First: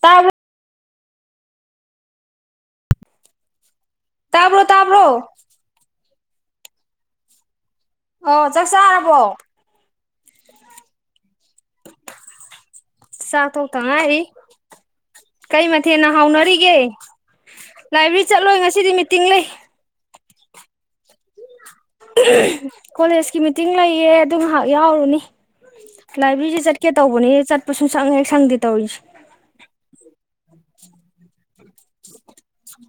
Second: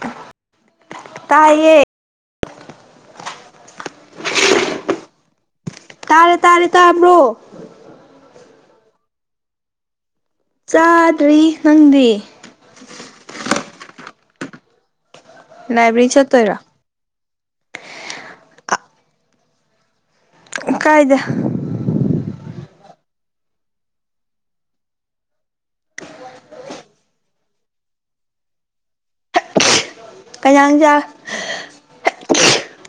ꯁꯥꯕ ꯇꯌꯦ ꯇꯥꯕ꯭ꯔꯣ ꯇꯥꯕ꯭ꯔꯣ ꯇꯥꯔꯦ ꯇꯥꯔꯦ ꯇ ꯍ꯭ꯔꯣ ꯑꯣ ꯆꯥꯛ ꯆꯥꯔꯕꯣ ꯆꯥꯗ꯭ꯔꯤ ꯅꯪꯗꯤ ꯆꯥꯛꯊꯣꯛꯇ [inaudible] ꯀꯩ ꯂꯥꯏꯕ꯭ꯔꯦꯔꯤ ꯃꯊꯦꯅ ꯆꯠꯇꯣꯏꯔꯣ ꯍꯥꯎꯅꯔꯤꯒ ꯂꯥꯏꯕ꯭ꯔꯦꯔꯤ ꯆꯠꯂꯣꯏ ꯉꯁꯤꯗꯤ ꯃꯤꯇꯤꯡ ꯂꯩ ꯀꯥꯏꯗ ꯀꯣꯂꯦꯖꯀꯤ ꯃꯤꯇꯤꯡ ꯂꯩꯌꯦ ꯑꯗꯨ ꯉꯥꯏꯍꯥꯛ ꯌꯥꯎꯔꯨꯅꯤ ꯂꯥꯏꯕ꯭ꯔꯦꯔꯤꯁ ꯆꯠꯀꯦ ꯇꯧꯕꯅꯤ ꯆꯠꯄꯁꯨ ꯁꯪꯉꯦ ꯁꯪꯗꯦ ꯇꯧꯔꯤꯁꯦ ꯀꯌꯥꯁ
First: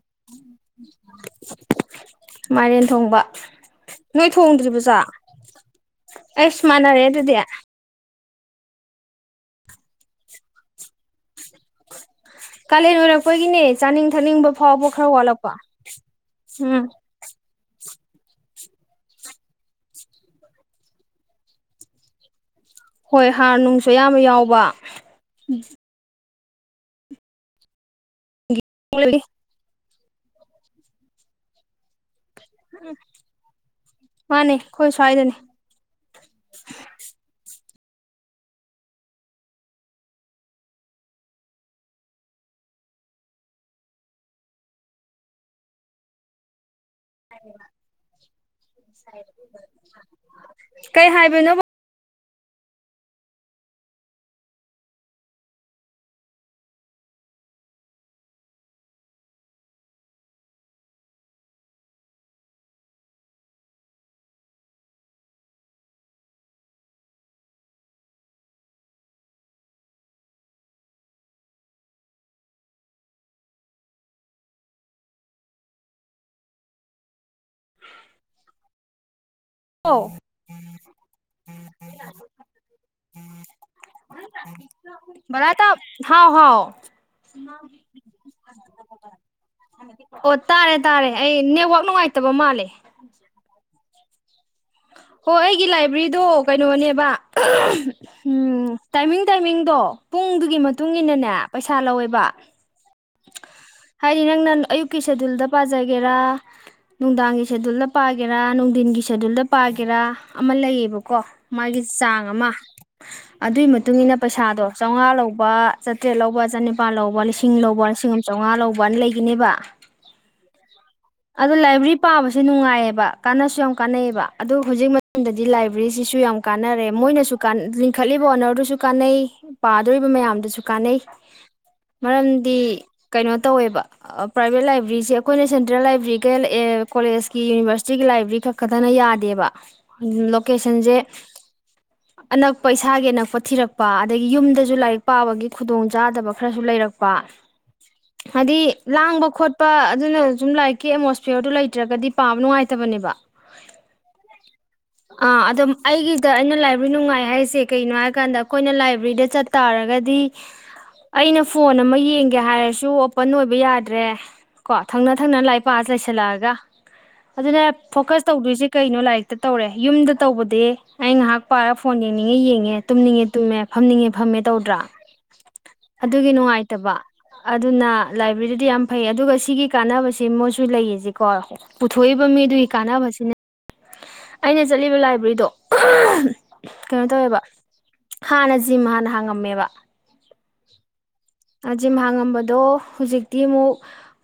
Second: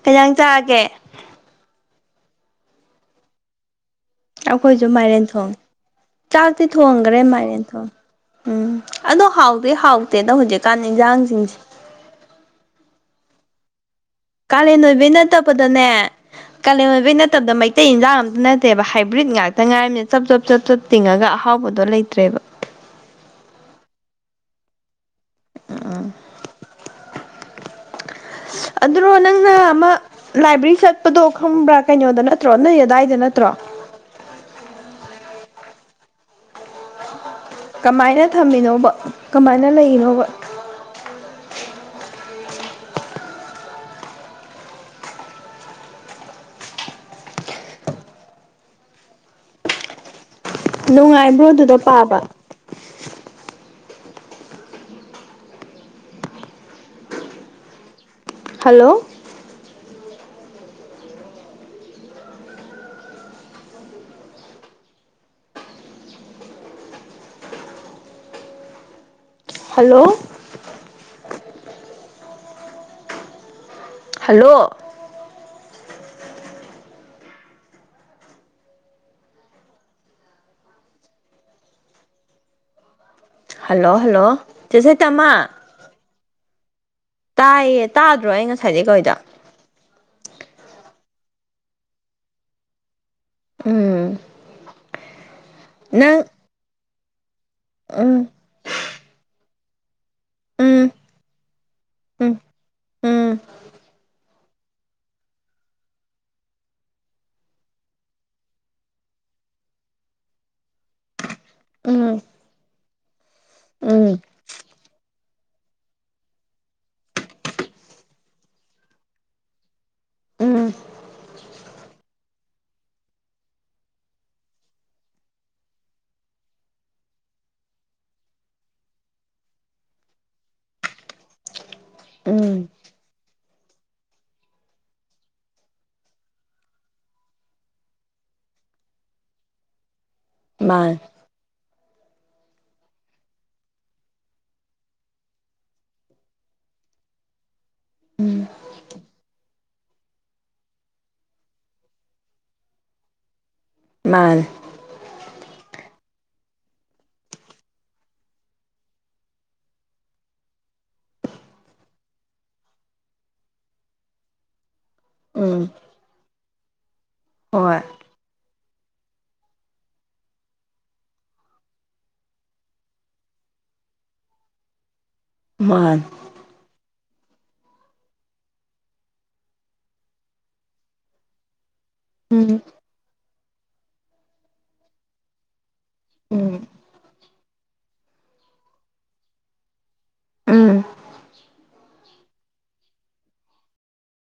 ꯀꯩꯖꯥꯡ ꯆꯥꯔꯒꯦ ꯃꯥꯏꯔꯦꯟ ꯊꯣꯡꯕ ꯅꯣꯏ ꯊꯣꯡꯗ꯭ꯔꯤꯕꯣ ꯑꯈꯣꯏꯁꯨ ꯆꯥꯛ ꯃꯥꯏꯔꯦꯟ ꯊꯣꯡꯉꯤ ꯆꯥꯛꯇꯤ ꯑꯩꯁ ꯃꯥꯟꯅꯔꯦ ꯊꯣꯡꯒ꯭ꯔꯦ ꯑꯗꯨꯗꯤ ꯃꯥꯏꯔꯦꯟ ꯊꯣꯡ ꯎꯝ ꯑꯗꯣ ꯍꯥꯎꯗꯤ ꯍꯥꯎꯇꯦꯗ ꯍꯧꯖꯤꯛꯀꯥꯟ ꯏꯟꯖꯥꯡꯁꯤꯡꯁꯦ ꯀꯂꯦꯟ ꯑꯣꯏꯔꯛꯄꯒꯤꯅꯦ ꯆꯥꯅꯤꯡ ꯊꯛꯅꯤꯡꯕ ꯀꯥꯂꯦꯟ ꯐꯥꯎꯕ ꯈꯔ ꯑꯣꯏꯕꯩ ꯋꯥꯠꯂꯛꯄ ꯅꯠꯇꯕꯗꯅꯦ ꯎꯝ ꯀꯥꯂꯦꯟ ꯑꯣꯏꯕꯩ ꯅꯠꯇꯕꯗ ꯃꯩ ꯇꯩ ꯏꯟꯖꯥꯡ ꯑꯝꯇ ꯅꯠꯇꯦꯕ ꯍꯥꯏꯕ꯭ꯔꯤꯠ ꯉꯥꯛꯇ ꯉꯥꯏꯔꯝꯅꯤꯅ ꯆꯞ ꯆꯞ ꯆꯞ ꯆꯞ ꯇꯤꯡꯉꯒ ꯑꯍꯥꯎꯕꯗꯣ ꯂꯩꯇ꯭ꯔꯦꯕ ꯍꯣꯏ ꯍꯥꯔ ꯅꯨꯡꯁꯨ ꯑꯌꯥꯝꯕ ꯌꯥꯎꯕ ꯑ [unintelligible] ꯑꯗꯨꯔꯣ ꯅꯪꯅ ꯑꯃ ꯂꯥꯏꯕ꯭ꯔꯦꯔꯤ ꯆꯠꯄꯗꯣ ꯈꯪꯕ꯭ꯔꯥ ꯀꯩꯅꯣꯗ ꯅ ꯎ ꯃꯥꯅꯤ ꯀꯣꯏ ꯁ꯭ꯋꯥꯏꯗꯅꯤ ꯀꯃꯥꯏꯅ ꯊꯝꯃꯤꯅꯣꯕ ꯀꯃꯥꯏꯅ ꯂꯩꯔꯤꯅꯣꯕ [unintelligible] ꯀꯩ ꯅꯨꯡꯉꯥꯏꯕ꯭ꯔꯣ ꯍꯥꯏꯕꯅꯣꯕ ꯑꯗꯨꯗ ꯄꯥꯕ hello hello hello [unintelligible] hello hello ꯆꯁꯣꯏ ꯇꯃ ꯕꯔꯥ ꯇꯥ ꯍꯥꯎ ꯍꯥꯎ ꯇꯥꯗ꯭ꯔꯣ ꯑꯩ ꯉꯁꯥꯏꯗꯩ ꯀꯧꯏꯗꯣ ꯑꯣ ꯇꯥꯔꯦ ꯇꯥꯔꯦ ꯑꯩ ꯅꯦꯠꯋꯥꯛ ꯅꯨꯡꯉꯥꯏꯇꯕ ꯃꯥꯜꯂꯦ ꯎꯝ ꯍꯣ ꯑꯩꯒꯤ ꯅꯪ ꯂꯥꯏꯕ꯭ꯔꯦꯔꯤꯗꯣ ꯀꯩꯅꯣꯅꯦꯕ ꯎꯝ ꯇꯥꯏꯃꯤꯡ ꯇꯥꯏꯃꯤꯡ [unintelligible] ꯄꯨꯡꯗꯨꯒꯤ ꯎꯝ ꯃꯇꯨꯡꯏꯟꯅꯅꯦ ꯄꯩꯁꯥ ꯂꯧꯋꯦꯕ ꯎꯝ ꯎꯝ ꯍꯥꯏ ꯁꯤ ꯅꯪꯅ ꯑꯌꯨꯛꯀꯤ ꯁꯦꯗꯨꯜꯗ ꯄꯥꯖꯒꯦꯔꯥ ꯅꯨꯡꯗꯥꯡꯒꯤ ꯁꯦꯗꯨꯜꯗ ꯄꯥꯒꯦꯔꯥ ꯅꯨꯡꯗꯤꯟꯒꯤ ꯁꯦꯗꯨꯜ ꯄꯥꯒꯦꯔꯥ ꯑꯃ ꯂꯩꯌꯦꯕꯀꯣ ꯃꯥꯒꯤ ꯆꯥꯡ ꯑꯃ ꯑꯗꯨꯏ ꯃꯇꯨꯡ ꯎꯝ ꯃꯇꯨꯡ ꯎꯝ ꯏꯟꯅ ꯄꯩꯁꯥꯗꯣ ꯆꯧꯉꯥ ꯂꯧ ꯂꯨꯄꯦ ꯆꯥꯇ꯭ꯔꯦꯠ ꯂꯧꯕ ꯆꯅꯤꯄꯥꯜ ꯂꯧꯕ ꯂꯤꯁꯤꯡ ꯂꯧꯕ ꯂꯤꯁꯤꯡ ꯑꯝ ꯆꯧꯉꯥ ꯂꯧꯕꯅ ꯂꯩꯒꯅꯦꯕ ꯎꯝ ꯑꯗꯣ ꯂꯥꯏꯕ꯭ꯔꯦꯔꯤ ꯄꯥꯕꯁꯦ ꯅꯨꯡꯉꯥꯏꯌꯦꯕ ꯀꯥꯟꯅꯁꯨ ꯌꯥꯝ ꯀꯥꯟꯅꯩꯕ ꯑꯗꯨꯣ ꯍꯧꯖꯤꯛ ꯃꯇꯝꯗꯗꯤ ꯂꯥꯏꯕ꯭ꯔꯦꯔꯤꯁꯤꯁꯨ ꯌꯥꯝ ꯀꯥꯟꯅꯔꯦ ꯃꯣꯏꯅꯁꯨ ꯂꯤꯡꯈꯠꯂꯤꯕ ꯑꯣꯅꯔꯗꯨꯁꯨ ꯀꯥꯟꯅꯩ ꯄꯥꯗꯣꯔꯤꯕ ꯃꯌꯥꯝꯗꯨꯁꯨ ꯀꯥꯟꯅꯩ ꯃꯔꯝꯗꯤ ꯎꯝ ꯀꯩꯅꯣ ꯇꯧꯋꯦꯕ ꯄ꯭ꯔꯥꯏꯕꯦꯠ ꯂꯥꯏꯕ꯭ꯔꯦꯔꯤꯁꯦ ꯑꯈꯣꯏꯅ ꯁꯦꯟꯇ꯭ꯔꯦꯜ ꯂꯥꯏꯕ꯭ꯔꯦꯔꯤꯈꯩ ꯀꯣꯂꯦꯖꯀꯤ ꯌꯨꯅꯤꯚꯔꯁꯤꯇꯤꯒꯤ ꯂꯥꯏꯕ꯭ꯔꯦꯔꯤ ꯈꯛ ꯈꯛꯇꯅ ꯌꯥꯗꯦꯕ ꯃꯥꯅꯦ ꯂꯣꯀꯦꯁꯟꯁꯦ ꯑꯅꯛꯄ ꯏꯁꯥꯒꯤ ꯑꯅꯛꯄ ꯊꯤꯔꯛꯄ ꯑꯗꯒꯤ ꯌꯨꯝꯗꯁꯨ ꯂꯥꯏꯔꯤꯛ ꯄꯥꯕꯒꯤ ꯈꯨꯗꯣꯡꯆꯥꯥꯗꯕ ꯈꯔꯁꯨ ꯂꯩꯔꯛꯄ ꯍꯥꯏꯗꯤ ꯂꯥꯡꯕ ꯈꯣꯠꯄ ꯄ ꯑꯗꯨꯅ ꯑꯁꯨꯝ ꯂꯥꯏꯔꯤꯛꯀꯤ ꯑꯦꯠꯃꯣꯁꯐꯤꯌꯔꯗꯨ ꯂꯩꯇ꯭ꯔꯒꯗꯤ ꯄꯥꯕ ꯅꯨꯡꯉꯥꯏꯇꯕꯅꯦꯕ ꯃꯥꯅꯦ ꯑ ꯑꯗ ꯑꯩꯒꯤ ꯑꯗ ꯑꯩꯅ ꯂꯥꯏꯕ꯭ꯔꯦꯔꯤ ꯅꯨꯡꯉꯥꯏ ꯍꯥꯏꯔꯤꯁꯦ ꯀꯒꯤꯅꯣ ꯍꯥꯏ ꯀꯥꯟꯗ ꯑꯩꯈꯣꯏꯅ ꯂꯥꯏꯕ꯭ꯔꯦꯔꯤꯗ ꯆꯠꯇꯥꯥꯔꯒꯗꯤ ꯑꯩꯅ ꯐꯣꯟ ꯑꯃ ꯌꯦꯡꯒꯦ ꯍꯥꯏꯔꯁꯨ ꯑꯣꯄꯟ ꯑꯣꯏꯕ ꯌꯥꯗ꯭ꯔꯦ ꯀꯣ ꯊꯪ ꯃꯊꯪꯛꯅ ꯂꯥꯏ ꯎꯝ ꯄꯥꯛꯑ ꯂꯩꯁꯜꯂꯛꯑꯒ ꯑꯗꯨꯅꯦ ꯍꯣꯏ ꯐꯣꯀꯁ ꯇꯧꯗꯣꯏꯁꯤ ꯀꯩꯅꯣ ꯂꯥꯏꯔꯤꯛꯇ ꯇꯧꯔꯦ ꯌꯨꯝꯗ ꯇꯧꯕꯗꯤ ꯑꯩ ꯉꯥꯏꯍꯥꯛ ꯄꯥꯔꯒ ꯐꯣꯟ ꯌꯦꯡꯅꯤꯡꯉꯦ ꯌꯦꯡꯉꯦ ꯇꯨꯝꯅꯤꯡꯉꯦ ꯇꯨꯝꯃꯦ ꯐꯝꯅꯤꯡꯉꯦ ꯐꯝꯃꯦ ꯇꯧꯗ꯭ꯔꯥ ꯃꯥꯅꯦ ꯑꯗꯨꯒꯤ ꯅꯨꯡꯉꯥꯏꯇꯕ ꯑꯗꯨꯅ ꯂꯥꯏꯕ꯭ꯔꯦꯔꯤꯗꯤ ꯌꯥꯝ ꯐꯩ ꯑꯗꯨꯒ ꯁꯤꯒꯤ ꯀꯥꯟꯅꯕꯁꯤ ꯁꯤ ꯃꯣꯏꯁꯨ ꯂꯩꯔꯤꯁꯤꯀꯣ ꯄꯨꯊꯣꯛꯏꯕ ꯎꯝ ꯃꯤꯗꯨꯒꯤ ꯀꯥꯟꯅꯕꯁꯤꯅꯦ ꯑꯩꯅ ꯆꯠꯂꯤꯕ ꯂꯥꯏꯕ꯭ꯔꯦꯔꯤꯗꯣ ꯎꯝ ꯀꯩꯅꯣ ꯇꯧꯋꯦꯕ ꯍꯥꯟꯅ ꯖꯤꯝ ꯍꯥꯟꯅ ꯍꯥꯡꯉꯝꯃꯦꯕ ꯎꯝ ꯖꯤꯝ ꯍꯥꯡꯉꯝꯕꯗꯣ ꯍꯧꯖꯤꯛꯇꯤ ꯑꯃꯨꯛ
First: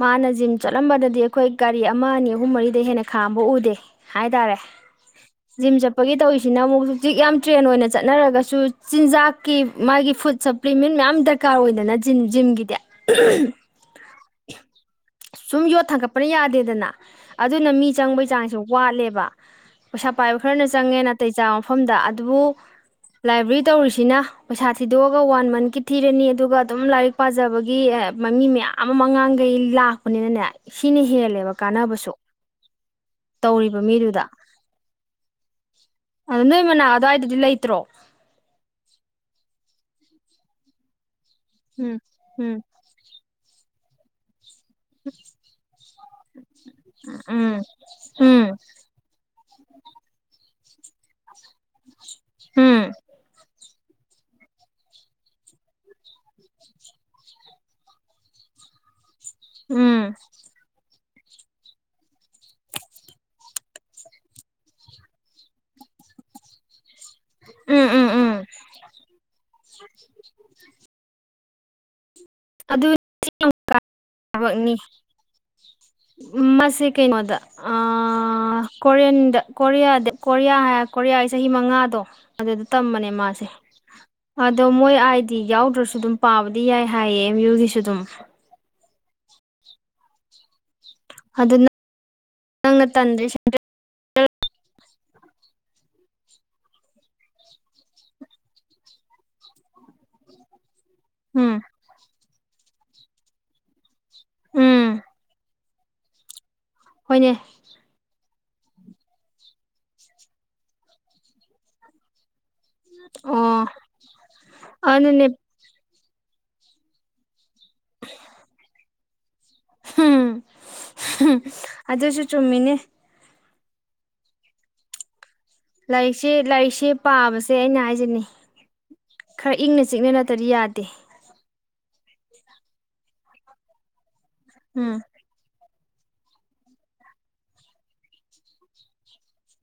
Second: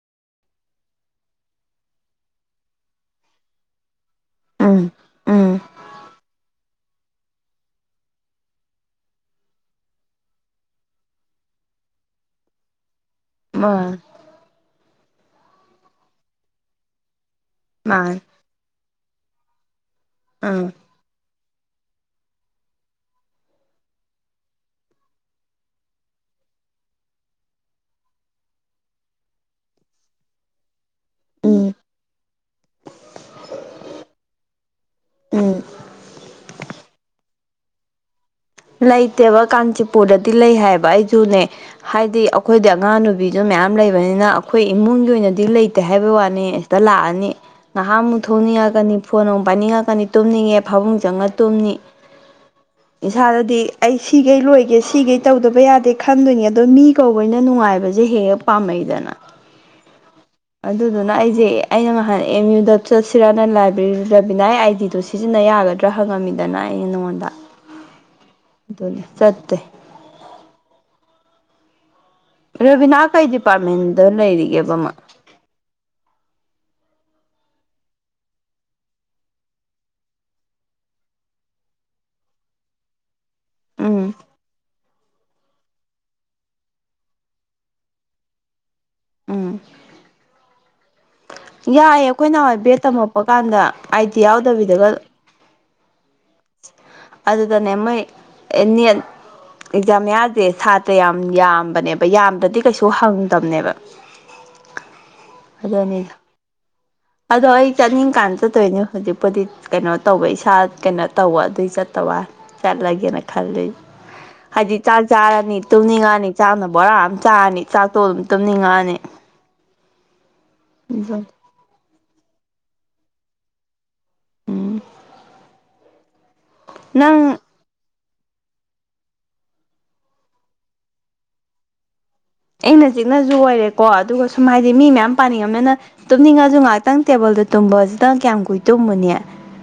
ꯃꯥꯅ ꯖꯤꯝ ꯆꯠꯂꯝꯕꯗꯗꯤ ꯑꯩꯈꯣꯏ ꯒꯥꯔꯤ ꯑꯃ ꯑꯅꯤ ꯑꯍꯨꯝ ꯃꯔꯤꯗ ꯍꯦꯟꯅ ꯈꯥꯝꯕ ꯎꯗꯦ ꯍꯥꯏꯇꯥꯔꯦ ꯎꯝ ꯎꯝ ꯖꯤꯝ ꯆꯠꯄꯒꯤ ꯇꯧꯔꯤꯁꯤꯅ ꯑꯃꯨꯛ ꯍꯧꯖꯤꯛ ꯌꯥꯝ ꯇ꯭ꯔꯦꯟ ꯑꯣꯏꯅ ꯆꯠꯅꯔꯒꯁꯨ ꯆꯤꯟꯖꯥꯛꯀꯤ ꯃꯥꯒꯤ ꯐꯨꯗ ꯁꯄ꯭ꯂꯤꯃꯦꯟ ꯃꯌꯥꯝ ꯗꯔꯀꯥꯔ ꯑꯣꯏꯗꯅ ꯖꯤꯝꯒꯤꯗꯤ ꯑ ꯁꯨꯝ ꯌꯣꯠ ꯊꯥꯡꯒꯠꯄꯅ ꯌꯥꯗꯦꯗꯅ ꯑꯗꯨꯅ ꯃꯤ ꯃꯥꯅꯦ ꯆꯪꯕꯩ ꯆꯥꯡꯁꯨ ꯋꯥꯠꯂꯦꯕ ꯋꯥ ꯄꯩꯁꯥ ꯄꯥꯏꯕ ꯎꯝ ꯈꯔꯅ ꯆꯪꯉꯦ ꯅꯥꯇꯩ ꯆꯥ ꯃꯐꯝꯗ ꯑꯗꯨꯕꯨ ꯂꯥꯏꯕ꯭ꯔꯦꯔꯤ ꯇꯧꯔꯤꯁꯤꯅ ꯄꯩꯁꯥ ꯊꯤꯗꯣꯛꯑꯒ ꯋꯥꯟ ꯃꯟꯠꯀꯤ ꯊꯤꯔꯅꯤ ꯑꯗꯨꯒ ꯑꯗꯨꯝ ꯂꯥꯏꯔꯤꯛ ꯄꯥꯖꯕꯒꯤ ꯃꯃꯤ ꯃꯌꯥꯝ ꯑꯃ ꯑꯉꯥꯡꯈꯩ ꯂꯥꯛ ꯑꯣꯅꯤꯅꯅꯦ ꯁꯤꯅ ꯍꯦꯜꯂꯦꯕ ꯎꯝ ꯀꯥꯟꯅꯕꯁꯨ ꯇꯧꯔꯤꯕ ꯃꯤꯗꯨꯗ ꯎꯝ ꯑ ꯅꯣꯏ ꯃꯅꯥ ꯑꯗꯨꯋꯥꯏꯗꯗꯤ ꯂꯩꯇ ꯀꯇ꯭ꯔꯣ ꯂꯩꯇꯦꯕ ꯀꯥꯟꯆꯤꯄꯨꯔꯗꯗꯤ ꯂꯩ ꯍꯥꯏꯕ ꯑꯩꯁꯨꯅꯦ ꯎꯝ ꯍꯥꯏꯗꯤ ꯎꯝ ꯑꯩꯈꯣꯏꯗꯤ ꯑꯉꯥꯡ ꯅꯨꯕꯤ ꯑꯗꯨ ꯃꯌꯥꯝ ꯂꯩꯕꯅꯤꯅ ꯑꯩꯈꯣꯏ ꯏꯃꯨꯡꯒꯤ ꯑꯣꯏꯅꯗꯤ ꯂꯩ ꯇ ꯍꯥꯏꯕ ꯑꯅꯤ ꯇ ꯂꯥꯛꯑꯅꯤ ꯎꯝ ꯉꯥꯏꯍꯥꯛ ꯑꯃꯨꯛ ꯎꯝ ꯊꯣꯡꯅꯤꯡꯉꯛꯒꯅꯤ ꯐꯣꯟ ꯑꯃꯛ ꯄꯥꯅꯤꯡꯉꯛꯀꯅꯤ ꯇꯨꯝꯅꯤꯡꯉꯦ ꯐꯥꯃꯨꯡ ꯆꯪꯉ ꯇꯨꯝꯅꯤ ꯍꯝ ꯏꯁꯥꯗꯗꯤ ꯑꯩ ꯁꯤꯈꯩ ꯂꯣꯏꯒꯦ ꯁꯤꯈꯩ ꯇꯧꯗꯕ ꯌꯥꯗꯦ ꯈꯟꯗꯣꯏꯅꯤ ꯑꯗꯣ ꯃꯤ ꯀꯧꯕꯩꯅ ꯅꯨꯡꯉꯥꯏꯕꯁꯦ ꯍꯦꯛꯦꯛ ꯄꯥꯝꯃꯛꯩꯗꯅ ꯎꯝ ꯑꯗꯨꯅ ꯑꯩꯁꯦ ꯑꯩꯅ ꯅꯍꯥꯟ ꯑꯦꯝ ꯌꯨ ꯗ ꯆꯠꯁꯤꯔꯥꯅ ꯂꯥꯏꯕ꯭ꯔꯦꯔꯤꯗꯕꯤꯅ ꯑꯩ ꯑꯥꯏ ꯗꯤꯗꯣ ꯁꯤꯖꯤꯟꯅ ꯌꯥꯒꯗ꯭ꯔꯥ ꯍꯪꯉꯝꯃꯤꯗꯅ ꯑꯩꯅ ꯅꯉꯣꯟꯗ ꯎꯝ ꯎꯝ ꯎꯝ ꯆꯠꯠꯇ ꯑꯗꯨ ꯔꯕꯤꯅꯥ ꯀꯩ ꯗꯤꯄꯥꯔꯠꯃꯦꯟꯗ ꯂꯩꯔꯤꯒꯦꯕ ꯊꯕꯛꯅꯤ ꯑꯃ ꯁꯤ ꯀꯩꯅꯣꯗ ꯀꯣꯔꯤꯌꯟꯗ ꯀꯣꯔꯤꯌꯥꯗ ꯀꯣꯔꯤꯌꯥ ꯍꯥꯏ ꯀꯣꯔꯤꯌꯥꯒꯤ ꯆꯍꯤ ꯃꯉꯥꯗꯣ ꯑꯗꯨꯗ ꯇꯝꯕꯅꯦ ꯃꯥꯁꯦ ꯎꯝ ꯑꯗꯣ ꯃꯣꯏ ꯑꯥꯏꯗꯤ ꯌꯥꯎꯗ꯭ꯔꯁꯨ ꯑꯗꯨꯝ ꯄꯥꯕꯗꯤ ꯌꯥꯏ ꯇꯌꯦ ꯌꯨꯒꯁꯨ ꯇꯝ ꯎꯝ ꯑꯗꯨ ꯌꯥꯏꯌꯦꯦ ꯑꯩꯈꯣꯏ ꯅꯍꯍꯋꯥꯏ ꯕꯦꯠ ꯅꯪꯅ ꯇꯝꯃꯛꯄ ꯇꯟꯗ꯭ꯔꯤꯁꯦ ꯀꯥꯟꯗ ꯑꯥꯏꯗꯤꯤ ꯌꯥꯎꯗꯕꯤꯗꯒ [inaudible] ꯑꯗꯨꯗꯅꯦ ꯃꯣꯏ ꯅꯦꯠ ꯑꯦꯛꯖꯥꯝ ꯌꯥꯗꯦ ꯁꯥꯇ ꯇ ꯌꯥꯝ ꯎꯝ ꯌꯥꯝꯕꯅꯦꯕ ꯌꯥꯝ ꯗꯗꯤ ꯀꯩꯁꯨ ꯍꯪꯗꯝꯕꯅꯦꯕ ꯎꯝ ꯑꯗꯨꯅꯦ ꯍꯣꯏꯅꯦ ꯑꯗꯣꯣꯏꯅꯤ ꯀꯥꯟꯦ ꯆꯠꯇꯣꯏꯅꯤ ꯍꯧꯖꯤꯛꯄꯨꯗꯤ ꯀꯩꯅꯣ ꯇꯧꯕ ꯏꯁꯥ ꯀꯩꯅꯣ ꯇꯧꯕ ꯑꯗꯨꯏ ꯆꯠꯇꯕꯏ ꯆꯜ ꯂꯒꯅ ꯈꯜ ꯑꯣ ꯂꯩ ꯍꯥꯖꯤ ꯇ ꯑꯗꯨꯅꯦ ꯆꯥꯅꯤ ꯇꯨꯅꯤ ꯆꯅꯤ ꯆꯥꯛꯅ ꯕꯣꯔꯥ ꯑꯃ ꯆꯥꯔꯅꯤ ꯆꯥꯛꯇꯣ ꯑꯗꯨꯝ ꯇꯨꯝꯅꯤꯡꯉꯛꯑꯅꯤ [inaudible] ꯑꯗꯨꯁꯨ ꯆꯨꯝꯃꯤꯅꯦ ꯎꯝ ꯂꯥꯏ ꯛ ꯁꯤ ꯂꯥꯏꯔꯤꯛꯁꯤ ꯄꯥꯕꯁꯦ ꯑꯩꯅ ꯍꯥꯏꯖꯅꯤꯡꯏ ꯈꯔ ꯏꯪꯅ ꯆꯤꯛꯅ ꯅꯇꯗꯤ ꯌꯥꯗꯦ ꯑꯩꯅ ꯆꯤꯛꯅꯁꯨ ꯑꯣꯏꯔꯦꯀꯣ ꯑꯗꯨꯒ ꯁꯨꯝ ꯍꯥꯏꯗꯤ ꯃꯤ ꯎꯝ ꯃꯌꯥꯝ ꯄꯥꯅꯤꯡꯉꯝꯅꯤꯅ ꯇꯨꯝꯅꯤꯡꯉꯁꯨ ꯉꯥꯏꯍꯥꯛꯇꯪ ꯇꯦꯕꯜꯗ ꯇꯨꯝꯕꯁꯤꯗꯪ ꯀꯌꯥꯝ ꯀꯨꯏ ꯇꯨꯝꯕꯅꯦ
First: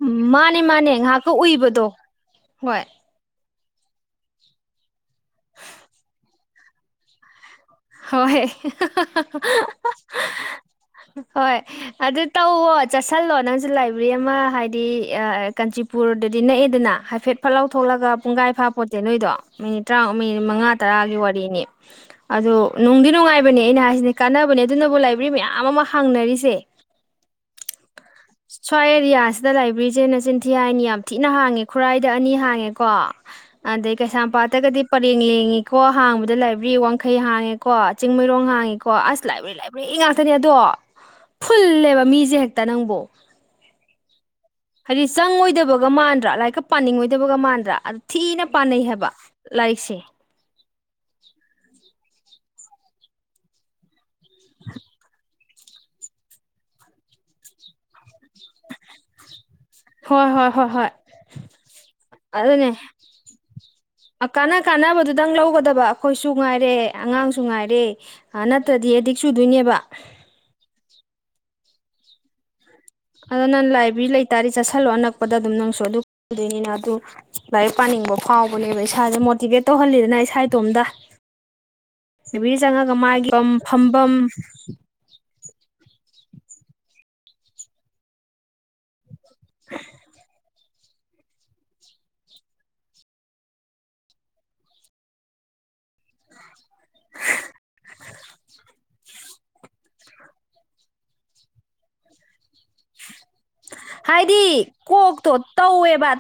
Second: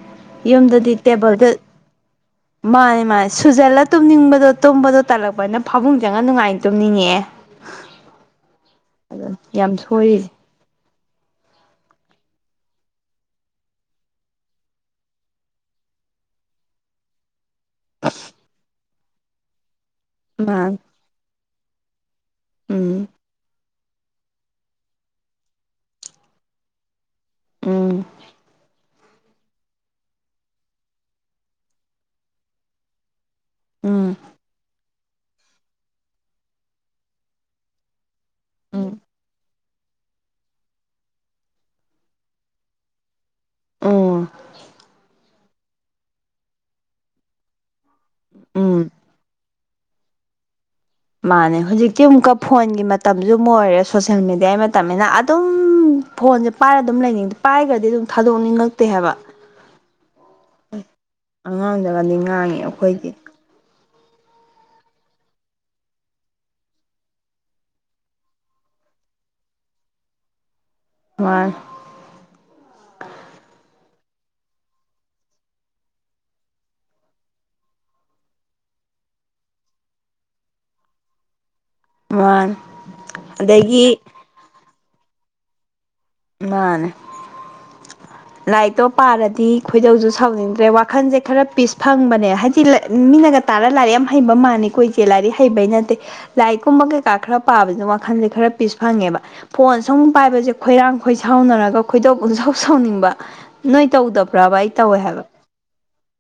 ꯎ ꯃꯥꯅꯦ ꯃꯥꯅꯦ ꯉꯥꯏꯍꯥꯛꯀ ꯎꯏꯕꯗꯣ ꯍꯣꯏ ꯃꯥꯅꯦ ꯃꯥꯥꯏ ꯁꯨꯖꯦꯂ ꯇꯨꯝꯅꯤꯡꯕꯗꯣ ꯇꯨꯝꯝꯕꯗꯣ ꯇꯜꯂꯛꯄꯅ ꯐꯃꯨꯡ ꯆꯡꯉꯥ ꯅꯨꯡꯉꯥꯏ ꯇꯨꯝꯅꯤꯡꯉꯑꯦ ꯍꯣꯏ ꯌꯥꯝ ꯁꯣꯏꯔꯤꯁꯦ ꯍꯣꯏ ꯑꯗꯨ ꯇꯧꯋꯣ ꯆꯠꯁꯤꯜꯂꯣ ꯅꯪꯁꯨ ꯂꯥꯏꯕ꯭ꯔꯤ ꯑꯃ ꯍꯥꯏꯗꯤ ꯀꯥꯟꯆꯤꯄꯨꯔꯗꯗꯤ ꯅꯛꯑꯦꯗꯅ ꯍꯥꯏꯐꯦꯠ ꯐꯠ ꯂꯧꯎ ꯊꯣꯛꯂꯒ ꯄꯨꯡꯈꯥꯏ ꯐꯥ [unintelligible] ꯇꯔꯥ ꯃꯤꯅꯤꯠ ꯃꯉꯥ ꯃꯥꯅꯦ ꯇꯔꯥꯒꯤ ꯋꯥꯔꯤꯅꯤ ꯑꯗꯨ ꯎꯝ ꯅꯨꯡꯗꯤ ꯅꯨꯡꯉꯥꯏꯕꯅꯦ ꯑꯩꯅ ꯍꯥꯏ ꯀꯥꯟꯅꯕꯅꯦ ꯑꯗꯨꯅꯕꯨ ꯂꯥꯏꯕ꯭ꯔꯤ ꯃꯌꯥꯝ ꯑꯃ ꯍꯥꯡꯅꯔꯤꯁꯦ ꯎꯝ ꯁ꯭ꯋꯥꯏ ꯑꯦꯔꯤꯌꯥꯁꯤꯗ ꯂꯥꯏꯕ꯭ꯔꯤꯁꯦ ꯅꯆꯤꯟꯊꯤ ꯍꯥꯏꯅꯤ ꯌꯥꯝ ꯊꯤꯅ ꯍꯥꯡꯉꯦ ꯈꯨꯔꯥꯏꯗ ꯑꯅꯤ ꯍꯥꯡꯉꯦꯀꯣ ꯑꯗꯩꯩ ꯎꯝ ꯀꯩꯁꯥꯡꯝ ꯄꯥꯠ ꯇꯒꯗꯤ ꯄꯔꯡꯂ ꯂꯦꯡꯉꯦ ꯀꯣ ꯍꯥꯡꯕꯗ ꯂꯥꯏꯕ꯭ꯔꯤ ꯋꯥꯡꯈꯩ ꯍꯥꯡꯉꯦꯀꯣ ꯆꯤꯡꯃꯔꯣꯡ ꯎꯝ ꯍꯥꯡꯉꯤꯀꯦ ꯑꯁ ꯂꯥꯏꯕꯔ꯭ꯤ ꯂꯥꯏ꯭ꯕꯔꯤ ꯉ__ ꯉꯥꯛꯛꯇꯅꯤ ꯑꯗꯣ ꯐꯨꯜꯂꯦꯕ ꯃꯤꯁꯦ ꯍꯦꯛꯇ ꯅꯪꯕꯨ ꯑꯣ ꯍꯥꯏꯗꯤ ꯆꯪꯉꯣꯏꯗꯕꯒ ꯃꯥꯟꯗ꯭ꯔꯥ ꯂꯥꯏꯔꯤꯛꯀ ꯄꯥꯅꯤꯡꯉꯣꯏꯗꯕꯒ ꯃꯥꯟ__ ꯗ꯭ꯔ ꯑ ꯊꯤꯅ ꯎꯝ ꯄꯥꯟꯅꯩ ꯍꯥꯏꯕ ꯂꯥꯏꯔꯤꯛꯁꯦ ꯃꯥꯅꯦ ꯍꯧꯖꯤꯛ ꯇꯤ ꯑꯃꯨꯛꯀ ꯐꯣꯟꯒꯤ ꯃꯇꯝꯁꯨ ꯃꯣꯏꯔꯦ ꯁꯣꯁꯌꯦꯜ ꯃꯦꯗꯤꯌꯥꯏ ꯃꯇꯝꯃꯦꯅ ꯑꯗꯨꯝ ꯐꯣꯟꯁꯦ ꯄꯥꯏꯔꯒ ꯑꯗꯨꯝ ꯂꯩꯅꯤꯡ ꯄꯥꯏꯈ꯭ꯔꯗꯤ ꯑꯗꯨꯝ ꯊꯥꯗꯣꯛꯅꯤꯡꯉꯛꯇꯦ ꯍꯥꯏꯕ ꯍꯣꯏ ꯍꯣꯏ ꯍꯣꯏ ꯍꯣꯏ ꯑꯉꯥꯡꯗꯒꯗꯤ ꯉꯥꯡꯉꯤ ꯑꯗꯨꯅꯦ ꯑꯩꯈꯣꯏꯗꯤ ꯀꯥꯟꯅ ꯀꯥꯟꯅꯕꯗꯨꯗꯪ ꯂꯧꯒꯗꯕ ꯑꯩꯈꯣꯏꯁꯨ ꯉꯥꯏꯔꯦ ꯑꯉꯥꯡꯁꯨ ꯉꯥꯏꯔꯦ ꯅꯠꯇ꯭ꯔꯗꯤ ꯑꯦꯗꯤꯛ ꯆꯨꯗꯣꯏꯅꯦꯕ ꯃꯅꯤ꯫ ꯑꯗꯨ ꯅꯪ ꯂꯥꯏꯕꯔꯤ ꯂꯩꯇꯥꯔꯗꯤ ꯆꯠꯁꯤꯜꯂꯣ ꯑꯅꯛꯄꯗ ꯑꯗꯨꯝ ꯅꯪꯁꯨ ꯑꯗꯨ [unintelligible] ꯑꯗꯨ ꯂꯥꯏꯔꯤꯛ ꯄꯥꯅꯤꯡꯕ ꯐꯥꯎꯕꯅꯦꯕ ꯏꯁꯥꯁꯦ ꯃꯣꯇꯤꯚꯦꯠ ꯇꯧꯍꯜꯂꯤꯗꯅ ꯏꯁꯥ ꯏꯇꯣꯝꯇ ꯃꯥꯅꯦ ꯂꯥꯏꯕꯔ꯭ꯤ ꯆꯪꯉꯒ ꯃꯥꯒꯤ ꯑꯗꯒꯤ ꯐꯝꯕ ꯃꯥꯅꯦ ꯂꯥꯏꯔꯤꯛꯇꯣ ꯄꯥꯔꯗꯤ ꯈꯣꯏꯗꯧꯁꯨ ꯁꯥꯎꯅꯤꯡꯗ꯭ꯔꯦ ꯋꯥꯈꯜꯁꯦ ꯈꯔ ꯄꯤꯁ ꯐꯪꯕꯅꯦ ꯍꯥꯏꯗꯤ ꯃꯤꯅꯒ ꯇꯥꯔ ꯂꯥꯏꯔꯤꯛ ꯌꯥꯝ ꯍꯩꯕ ꯃꯥꯥꯟꯅꯤ ꯀꯨꯏꯁꯦ ꯂꯥꯏꯔꯤꯛ ꯍꯩꯕꯩ ꯅꯠꯇꯦ ꯂꯥꯏꯔꯤꯛ ꯀꯨꯝꯕ ꯀꯩꯀꯥ ꯈꯔ ꯄꯥꯕꯕꯁꯤꯅ ꯋꯥꯈꯜꯁꯦ ꯈꯔ ꯄꯤꯁ ꯐꯪꯉꯦꯕ ꯐꯣꯟ ꯁꯨꯝ ꯄꯥꯏꯕꯁꯦ ꯈꯣꯏꯔꯥꯡ ꯈꯣꯏ ꯁꯥꯎꯅꯔꯒ ꯈꯣꯏꯗꯧ ꯄꯨꯡꯁꯥꯎ ꯁꯥꯎꯅꯤꯡꯕ ꯅꯣꯏ ꯇꯧꯗꯕ꯭ꯔꯥꯕ ꯑꯩ ꯍꯥꯏꯗꯤ ꯇꯧꯋꯦ ꯍꯥꯏꯕ ꯀꯣꯛꯇꯣ ꯇꯧꯋꯦꯕ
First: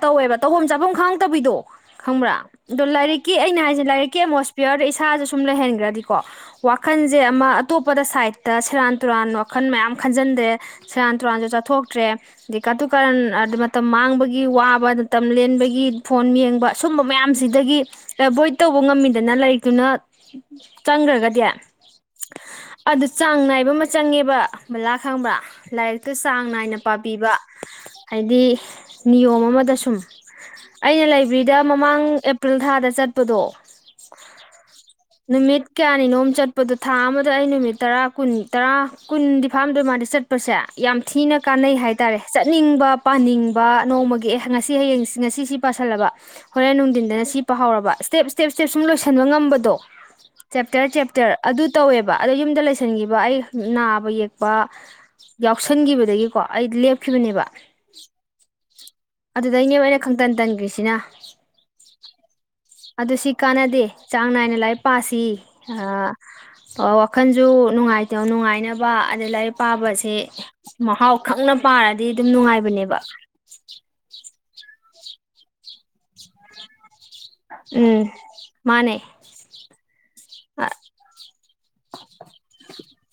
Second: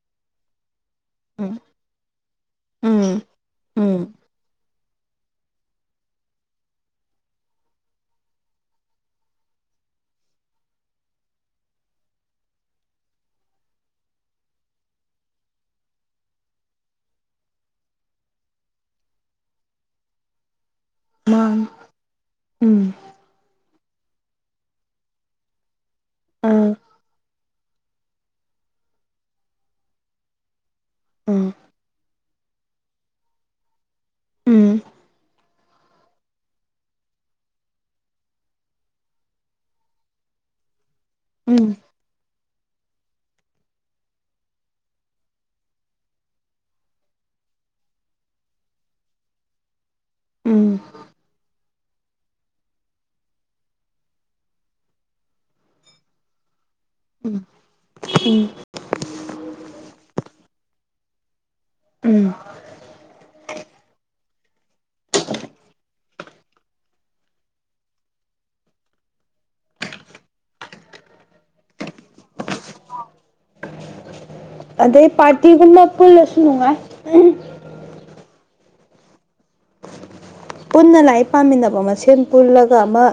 ꯇꯧꯕꯥꯝ ꯆꯕꯥꯝ ꯈꯥꯡꯗꯕꯤꯗꯣ ꯎꯝ ꯈꯪꯕ꯭ꯔꯥ ꯑꯗꯣ ꯎꯝ ꯂꯥꯏꯔꯤꯛꯀꯤ ꯑꯩꯅ ꯍꯥꯏꯁꯦ ꯎꯝ ꯂꯥꯏꯔꯤꯛꯀꯤ ꯑꯃꯣꯁ__ ꯄꯤꯌꯔꯗ ꯏꯁꯥꯥꯁꯦ ꯁꯨꯝ ꯂꯩꯍꯟꯈ꯭ꯔꯗꯤꯀꯣ ꯋꯥꯈꯜꯁꯦ ꯑꯃ ꯑꯇꯣꯞꯄꯗ ꯁꯥꯏꯗꯠꯇ ꯁꯦꯔꯥꯟ ꯇꯨꯔꯥꯟ ꯋꯥꯈꯜ ꯃꯌꯥꯝ ꯈꯟꯖꯟꯗ꯭ꯔꯦ ꯁꯦꯔꯥꯟ ꯇꯨꯔꯥꯟꯁꯨ ꯆꯥꯊꯣꯛꯇ꯭ꯔꯦ ꯀꯥꯇꯨ ꯀꯥꯔꯟ ꯑꯗ ꯃꯇꯝ ꯃꯥꯡꯕꯒꯤ ꯋꯥꯕ ꯃꯇꯝ ꯂꯦꯟꯕꯒꯤ ꯐꯣꯟ ꯌꯦꯡꯕ ꯁꯨꯝꯕ ꯃꯌꯥꯝꯁꯤꯗꯒꯤ ꯑꯦꯚꯣꯏꯠ ꯇꯧꯕ ꯉꯝꯃꯤꯗꯅ ꯂꯩꯇꯨꯅ ꯆꯪꯈ꯭ꯔꯒꯗꯤ ꯃꯥꯅꯤ ꯎꯝ ꯑꯗꯨ ꯆꯥꯡ ꯅꯥꯏꯕ ꯆꯪꯉꯦꯕ ꯕꯂꯥ ꯈꯪꯕ꯭ꯔꯥ ꯂꯥꯏꯔꯤꯛ ꯇꯨ ꯆꯥꯡ ꯑꯥ ꯅꯥꯏꯅ ꯍꯥꯏꯗꯤ ꯅꯤꯌꯣꯝ ꯑꯃꯗ ꯁꯨꯝ ꯑꯩꯅ ꯎꯝ ꯂꯥꯏꯕ꯭ꯔꯤꯗ ꯃꯃꯥꯡ ꯑꯦ ꯄ꯭ꯔꯤꯜ ꯊꯥꯗ ꯆꯠꯄꯗꯣ ꯎꯝ ꯅꯨꯃꯤꯠ ꯀꯌꯥꯅꯤꯅꯣꯝ ꯆꯠꯄꯗꯣ ꯊꯥ ꯑꯃꯗ ꯑꯩ ꯅꯨꯃꯤꯠ ꯇꯔꯥ ꯀꯨꯟ ꯇꯔꯥ ꯀꯨꯟꯗꯤ ꯐꯥꯝꯗꯣꯏ ꯃꯥꯗꯤ ꯆꯠꯄꯁꯦ ꯌꯥꯝ ꯊꯤꯅ ꯎꯝ ꯀꯥꯟꯅꯩ ꯍꯥꯏꯇꯥꯔꯦ ꯆꯠ ꯆꯠꯅꯤꯡꯕ ꯄꯥꯅꯤꯡꯕ ꯅꯣꯡꯃꯒꯤ ꯑꯦ ꯉꯁꯤ ꯍꯌꯦꯡ ꯉꯁꯤ ꯁꯤ ꯄꯁꯤꯜꯂꯕ ꯍꯣꯔꯦꯟ ꯅꯨꯡꯊꯤꯟꯗꯅ ꯁꯤ ꯄꯥꯍꯧꯔꯕ ꯏꯁ꯭ꯇꯦꯞ ꯏꯁ꯭ꯇꯦꯞ ꯏꯁ꯭ꯇꯦꯞ ꯁꯨꯝ ꯂꯣꯏꯁꯤꯟꯕ ꯉꯝꯕꯗꯣ ꯎꯝ ꯎꯝ ꯆꯦꯞꯇꫪ ꯆꯦꯞꯇꫪ ꯑꯗꯨ ꯇꯧꯋꯦꯕ ꯑꯗꯣ ꯌꯨꯝꯗ ꯂꯩꯁꯤꯟꯈꯤꯕ ꯑꯩ ꯅꯥꯕ ꯌꯦꯛꯄ ꯌꯥꯎꯁꯟꯈꯤꯕꯗꯒꯤꯀꯣ ꯑꯩ ꯂꯦꯞ ꯎꯝ ꯈꯤꯕꯅꯦꯕ ꯑꯗꯨꯗꯩꯅꯦꯕ ꯑꯣꯏꯅ ꯈꯪꯇꯟ ꯇꯟꯒ꯭ꯔꯤꯁꯤꯅ ꯎꯝ ꯀꯥꯟꯅꯗꯦ ꯆꯥꯡ ꯅꯥꯏꯅ ꯂꯥꯏꯔꯤꯛ ꯄꯥꯁꯤ ꯋꯥꯈꯜꯁꯨ ꯅꯨꯡꯉꯥꯏꯇ ꯅꯨꯡꯉꯥꯏꯅꯕ ꯑꯗꯩ ꯂꯥꯏꯔꯤꯛ ꯄꯥꯕꯁꯦ ꯃꯍꯥꯎ ꯈꯪꯅ ꯄꯥꯔꯗꯤ ꯑꯗꯨꯝ ꯅꯨꯡꯉꯥꯏꯕꯅꯦꯕ ꯑꯗꯩ ꯄꯥꯇꯤꯒꯨꯝꯕ ꯄꯨꯜꯂꯁꯨ ꯅꯨꯉꯥꯏ ꯎꯝ ꯃꯥꯅꯦ ꯄꯨꯟꯅ ꯂꯥꯏꯔꯤꯛ ꯄꯥꯃꯤꯟꯅꯕ ꯃꯁꯦꯟ ꯄꯨꯜꯂꯒ ꯑꯃ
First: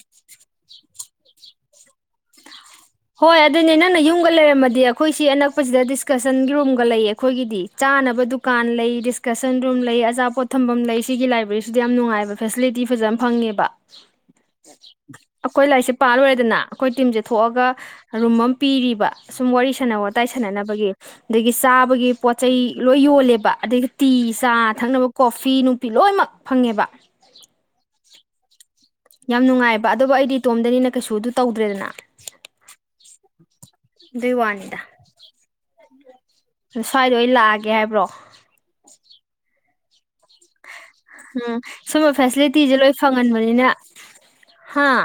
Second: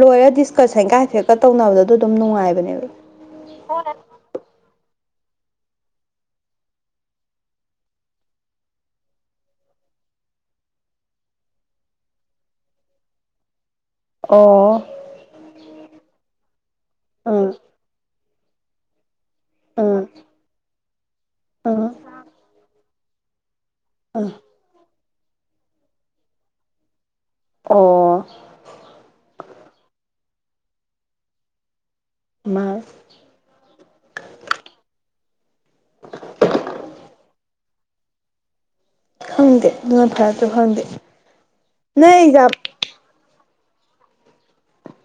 ꯂꯣꯏꯔ ꯗꯤꯁꯀꯁꯟꯒ ꯍꯥꯏꯐꯦꯠꯀ ꯇꯧꯅꯕꯗꯣ ꯑꯗꯨꯗꯨꯝ ꯅꯨꯡꯉꯥꯏꯕꯅꯦꯕ ꯍꯣꯏ ꯑꯗꯨ ꯅꯪꯅ ꯌꯨꯝꯒ ꯂꯩꯔꯝꯃꯗꯤ ꯑ ꯑꯩꯈꯣꯏ ꯁꯤ ꯑꯅꯛꯄꯁꯤꯗ ꯗꯤꯁꯀꯁꯟꯒꯤ ꯔꯨꯝꯒ ꯂꯩꯌꯦ ꯑꯩꯈꯣꯏꯒꯤꯗꯤ ꯆꯥꯅꯕ ꯗꯨꯀꯥꯟ ꯂꯩ ꯗꯤꯁꯀꯁꯟ ꯔꯨꯝ ꯂꯩ ꯑꯆꯥꯄꯣꯠ ꯊꯝꯐꯝ ꯂꯩ ꯁꯤꯒꯤ ꯂꯥꯏꯕ꯭ꯔꯦꯔꯤꯁꯤꯗ ꯌꯥꯝ ꯅꯨꯡꯉꯥꯏꯕ ꯐꯦꯁꯤꯂꯤꯇꯤ ꯐꯖꯅ ꯐꯪꯉꯦꯕ ꯑꯣ ꯑꯀꯣꯏ ꯂꯥꯏꯁꯤ ꯄꯥ ꯂꫭꯏꯔꯦꯗꯅ ꯑꯩꯈꯣꯏ ꯇꯤꯝꯁꯦ ꯎꯝ ꯊꯣꯛꯑꯒ ꯔꯨꯝ ꯑꯃ ꯄꯤꯔꯤꯕ ꯁꯨꯝ ꯋꯥꯔꯤ ꯁꯥꯟꯅꯕ ꯎꯝ ꯋꯥꯇꯥꯏ ꯁꯥꯟꯅꯅꯕꯒꯤ ꯑꯗꯒꯤ ꯎꯝ ꯆꯥꯕꯒꯤ ꯄꯣꯠ ꯆꯩ ꯂꯣꯏ ꯌꯣꯜꯂꯦꯕ ꯑꯗꯒꯤ ꯇꯤ ꯎꯝ ꯆꯥ ꯊꯛꯅꯕ ꯀꯣꯐꯤ ꯅꯨꯄꯤ ꯂꯣꯏꯅꯃꯛ ꯐꯪꯉꯦꯕ ꯑꯣ ꯌꯥꯝ ꯅꯨꯡꯉꯥꯏꯕ ꯑꯗꯨꯕꯨ ꯑꯩꯗꯤ ꯏꯇꯣꯝꯗꯅꯤꯅ ꯀꯩꯁꯨ ꯑꯗꯨ ꯇꯧꯗ꯭ꯔꯦꯗꯅ ꯃꯥ ꯑꯗꯨꯏ ꯋꯥꯅꯤꯗ ꯑ ꯁ꯭ꯋꯥꯏꯗ ꯑꫭꯏ ꯂꯥꯛꯑꯒꯦ ꯍꯥꯏꯕ꯭ꯔꯣ ꯈꯪꯗꯦ ꯑꯗꯨꯅ ꯐꯔꯗ꯭ꯔ ꯈꯪꯗꯦ ꯎꯝ ꯁꯨꯝꯕ ꯅꯪ ꯑꯦꯛꯖꯥꯝ ꯐꯦꯁꯤꯂꯤꯇꯤꯁꯦ ꯂꯣꯏ ꯐꯪ ꯍꯟꯕꯅꯤꯅ ꯍꯥꯥ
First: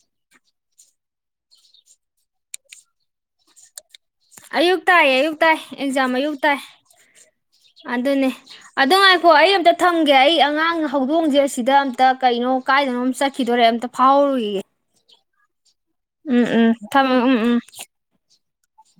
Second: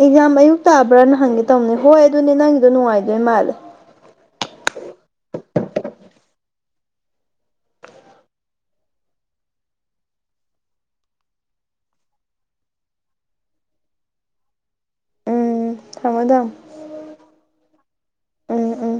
ꯑꯦꯛꯖꯥꯝ ꯑꯌꯨꯛ ꯇꯥꯕ꯭ꯔꯥꯅ ꯍꯪꯒꯦ ꯇꯧꯅꯦ ꯍꯣꯏ ꯑꯗꯨꯅꯦ ꯅꯪꯒꯤꯗꯣ ꯅꯨꯡꯉꯥꯏꯗꯣꯏ ꯃꯥꯜꯂꯦ ꯑꯌꯨꯛ ꯇꯥꯏꯌꯦ ꯑꯌꯨꯛ ꯇꯥꯏ ꯑꯦꯛꯖꯥꯝ ꯑꯌꯨꯛ ꯇꯥꯏ ꯑꯗꯨꯅꯦ ꯑꯗꯨ ꯉꯥꯏꯈꯣ ꯑꯩ ꯑꯝꯇ ꯊꯝꯒꯦ ꯑꯩ ꯑꯉꯥꯡ ꯍꯧꯗꯣꯡꯁꯦ ꯑꯁꯤꯗ ꯑꯝꯇ ꯀꯩꯅꯣ ꯀꯥꯏꯗꯅꯣ ꯑꯃ ꯆꯠꯈꯤꯗꯣꯔꯦ ꯑꯝꯇ ꯐꯥꯎꯍꯧꯔꯨꯒꯤꯒꯦ ꯎꯝ ꯊꯝꯃꯣ ꯎꯝ ꯊꯝꯃꯣ ꯎꯝ ꯊꯝꯃꫭ ꯎꯝ ꯎꯝ ꯎꯝ ꯎꯝ